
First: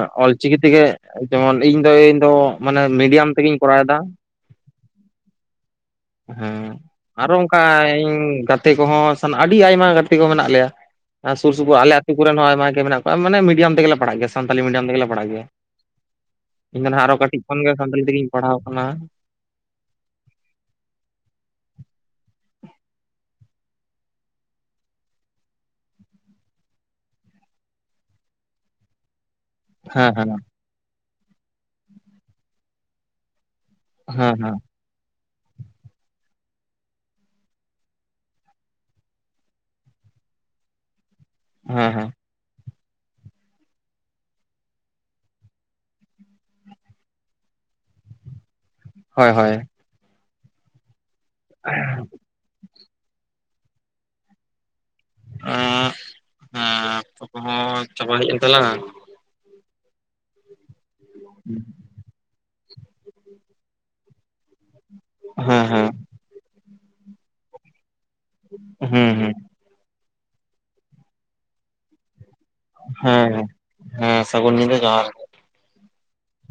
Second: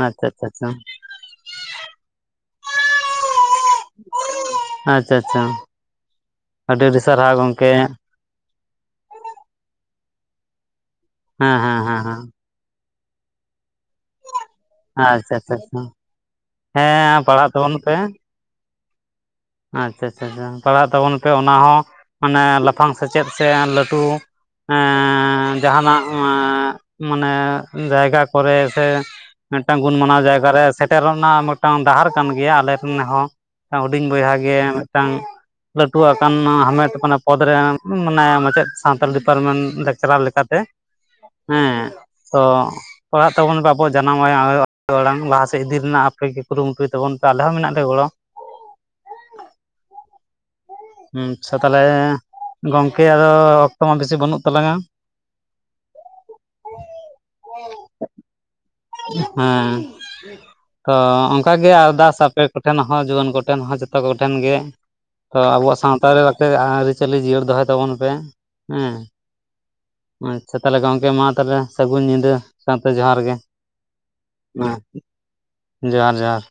ᱟᱪᱪᱷᱟ ᱟᱪᱪᱷᱟ ᱚᱞᱪᱤᱠᱤ ᱟᱪᱪᱷᱟ ᱛᱮᱜᱮ ᱡᱮᱢᱚᱱ ᱤᱧ ᱫᱚ ᱤᱧ ᱫᱚ ᱢᱟᱱᱮ ᱢᱤᱰᱤᱭᱟᱢ ᱛᱮᱜᱮᱧ ᱠᱚᱨᱟᱣᱮᱫᱟ। ᱟᱪᱪᱷᱟ ᱟᱪᱪᱷᱟ। ᱦᱮᱸ ᱟᱹᱰᱤ ᱟᱹᱰᱤ ᱟᱨᱚ ᱥᱟᱨᱦᱟᱣ ᱚᱱᱠᱟ ᱜᱚᱝᱠᱮ ᱤᱧ ᱜᱟᱛᱮᱼᱼ ᱜᱟᱛᱮ ᱠᱚᱦᱚᱸ ᱟᱹᱰᱤ ᱟᱭᱢᱟ ᱜᱟᱛᱮ ᱠᱚ ᱢᱮᱱᱟᱜ ᱞᱮᱭᱟ ᱥᱩᱨ ᱦᱮᱸ ᱥᱩᱯᱩᱨ ᱦᱮᱸ ᱟᱞᱮ ᱦᱮᱸ ᱟᱛᱩ ᱦᱮᱸ ᱠᱚᱨᱮᱱ ᱦᱚᱸ ᱟᱭᱢᱟ ᱜᱮ ᱢᱮᱱᱟᱜ ᱠᱚᱣᱟ। ᱵᱟᱝ ᱢᱟᱱᱮ ᱢᱤᱰᱤᱭᱟᱢ ᱛᱮᱜᱮᱞᱮ ᱯᱟᱲᱦᱟᱜ ᱜᱮᱭᱟ। ᱥᱟᱱᱛᱟᱞᱤ ᱢᱤᱰᱤᱭᱟᱢ ᱛᱮᱜᱮᱞᱮ ᱯᱟᱲᱦᱟᱜ ᱟᱪᱪᱷᱟ ᱜᱮᱭᱟ ᱟᱪᱪᱷᱟ ᱟᱪᱪᱷᱟ ᱤᱧ ᱫᱚ ᱱᱟᱦᱟᱜ ᱟᱨᱚ ᱦᱮᱸ ᱠᱟᱹᱴᱤᱡ ᱯᱟᱲᱦᱟᱜ ᱠᱷᱚᱱᱜᱮ ᱛᱟᱵᱚᱱ ᱯᱮ ᱥᱟᱱᱛᱟᱞᱤ ᱛᱮᱜᱮᱧ ᱯᱟᱲᱦᱟᱣ ᱟᱠᱟᱱᱟ। ᱟᱪᱪᱷᱟ ᱪᱪᱷᱟ ᱯᱟᱲᱦᱟᱜ ᱛᱟᱵᱚᱱ ᱯᱮ ᱚᱱᱟ ᱦᱚᱸ ᱢᱟᱱᱮ ᱞᱟᱯᱷᱟᱝ ᱥᱮᱪᱮᱫ ᱥᱮ ᱞᱟᱹᱴᱩᱼᱼ ᱦᱮᱸᱻ ᱡᱟᱦᱟᱱᱟᱜ ᱦᱮᱸᱻ ᱢᱟᱱᱮ ᱡᱟᱭᱜᱟ ᱠᱚᱨᱮ ᱥᱮ ᱢᱤᱫᱴᱟᱝ ᱜᱩᱱ ᱦᱮᱸ ᱢᱟᱱᱟᱣ ᱦᱮᱸ ᱡᱟᱭᱜᱟ ᱨᱮ ᱥᱮᱴᱮᱨᱚᱜ ᱨᱮᱱᱟᱜ ᱢᱤᱫᱴᱟᱝ ᱰᱟᱦᱟᱨ ᱠᱟᱱ ᱜᱮᱭᱟ ᱟᱞᱮᱨᱮᱱ ᱦᱚᱸ ᱦᱩᱰᱤᱧ ᱵᱚᱭᱦᱟ ᱦᱮᱸ ᱢᱤᱫᱴᱟᱝ ᱞᱟᱹᱴᱩ ᱟᱠᱟᱱ ᱦᱟᱢᱮᱴ ᱯᱚᱫᱽ ᱨᱮ ᱢᱟᱱᱮ ᱢᱟᱪᱮᱫ ᱥᱟᱱᱛᱟᱞ ᱰᱤᱯᱟᱨᱢᱮᱱᱴ ᱞᱮᱠᱪᱟᱨᱟᱨ ᱞᱮᱠᱟᱛᱮ। ᱦᱩᱸ ᱦᱮᱸ ᱦᱮᱸ ᱛᱚ ᱯᱟᱲᱦᱟᱜ ᱛᱟᱵᱚᱱ ᱯᱮ ᱟᱵᱚᱣᱟᱜ ᱡᱟᱱᱟᱢ ᱟᱲᱟᱝ ᱟᱭᱳ ᱟᱲᱟᱝ ᱞᱟᱦᱟᱥᱮᱫ ᱤᱫᱤ ᱨᱮᱱᱟᱜ ᱟᱯᱮᱜᱮ ᱠᱩᱨᱩᱢᱩᱴᱩᱭ ᱛᱟᱵᱚᱱ ᱯᱮ ᱟᱞᱮ ᱦᱚᱸ ᱢᱮᱱᱟᱜ ᱞᱮᱭᱟ ᱜᱚᱲᱚ। ᱦᱳᱭ ᱦᱳᱭ ᱟᱪᱪᱷᱟ ᱛᱟᱦᱚᱞᱮ ᱜᱚᱝᱠᱮ ᱟᱫᱚ ᱚᱠᱛᱚ ᱢᱟ ᱵᱮᱥᱤ ᱵᱟᱹᱱᱩᱜ ᱛᱟᱞᱟᱝᱼᱟ। ᱦᱮᱸ ᱚᱠᱛᱚ ᱠᱚᱦᱚᱸ ᱪᱟᱵᱟ ᱦᱮᱡ ᱮᱱ ᱛᱟᱞᱟᱝᱼᱟ। ᱦᱮᱸ ᱛᱚ ᱚᱱᱠᱟ ᱜᱮ ᱟᱨᱫᱟᱥ ᱟᱯᱮ ᱠᱚᱴᱷᱮᱱ ᱦᱚᱸ ᱡᱩᱣᱟᱹᱱ ᱠᱚᱴᱷᱮᱱ ᱦᱚᱸ ᱡᱚᱛᱚ ᱠᱚᱴᱷᱮᱱ ᱜᱮ ᱛᱚ ᱦᱮᱸ ᱟᱵᱚᱣᱟᱜ ᱦᱮᱸ ᱥᱟᱶᱛᱟ ᱨᱮ ᱟᱹᱨᱤᱪᱟᱹᱞᱤ ᱡᱤᱭᱟᱹᱲ ᱫᱚᱦᱚᱭ ᱛᱟᱵᱚᱱ ᱯᱮ ᱦᱮᱸ ᱦᱮᱸ ᱟᱪᱪᱷᱟ ᱛᱟᱦᱚᱞᱮ ᱜᱚᱝᱠᱮ ᱢᱟ ᱛᱟᱦᱚᱞᱮ ᱥᱟᱹᱜᱩᱱ ᱧᱤᱫᱟᱹ ᱥᱟᱶᱛᱮ ᱡᱚᱦᱟᱨ ᱦᱮᱸ ᱜᱮ ᱦᱮᱸ ᱥᱟᱹᱜᱩᱱ ᱧᱤᱫᱟᱹ ᱡᱚᱦᱟᱨ ᱡᱚᱦᱟᱨ ᱡᱚᱦᱟᱨ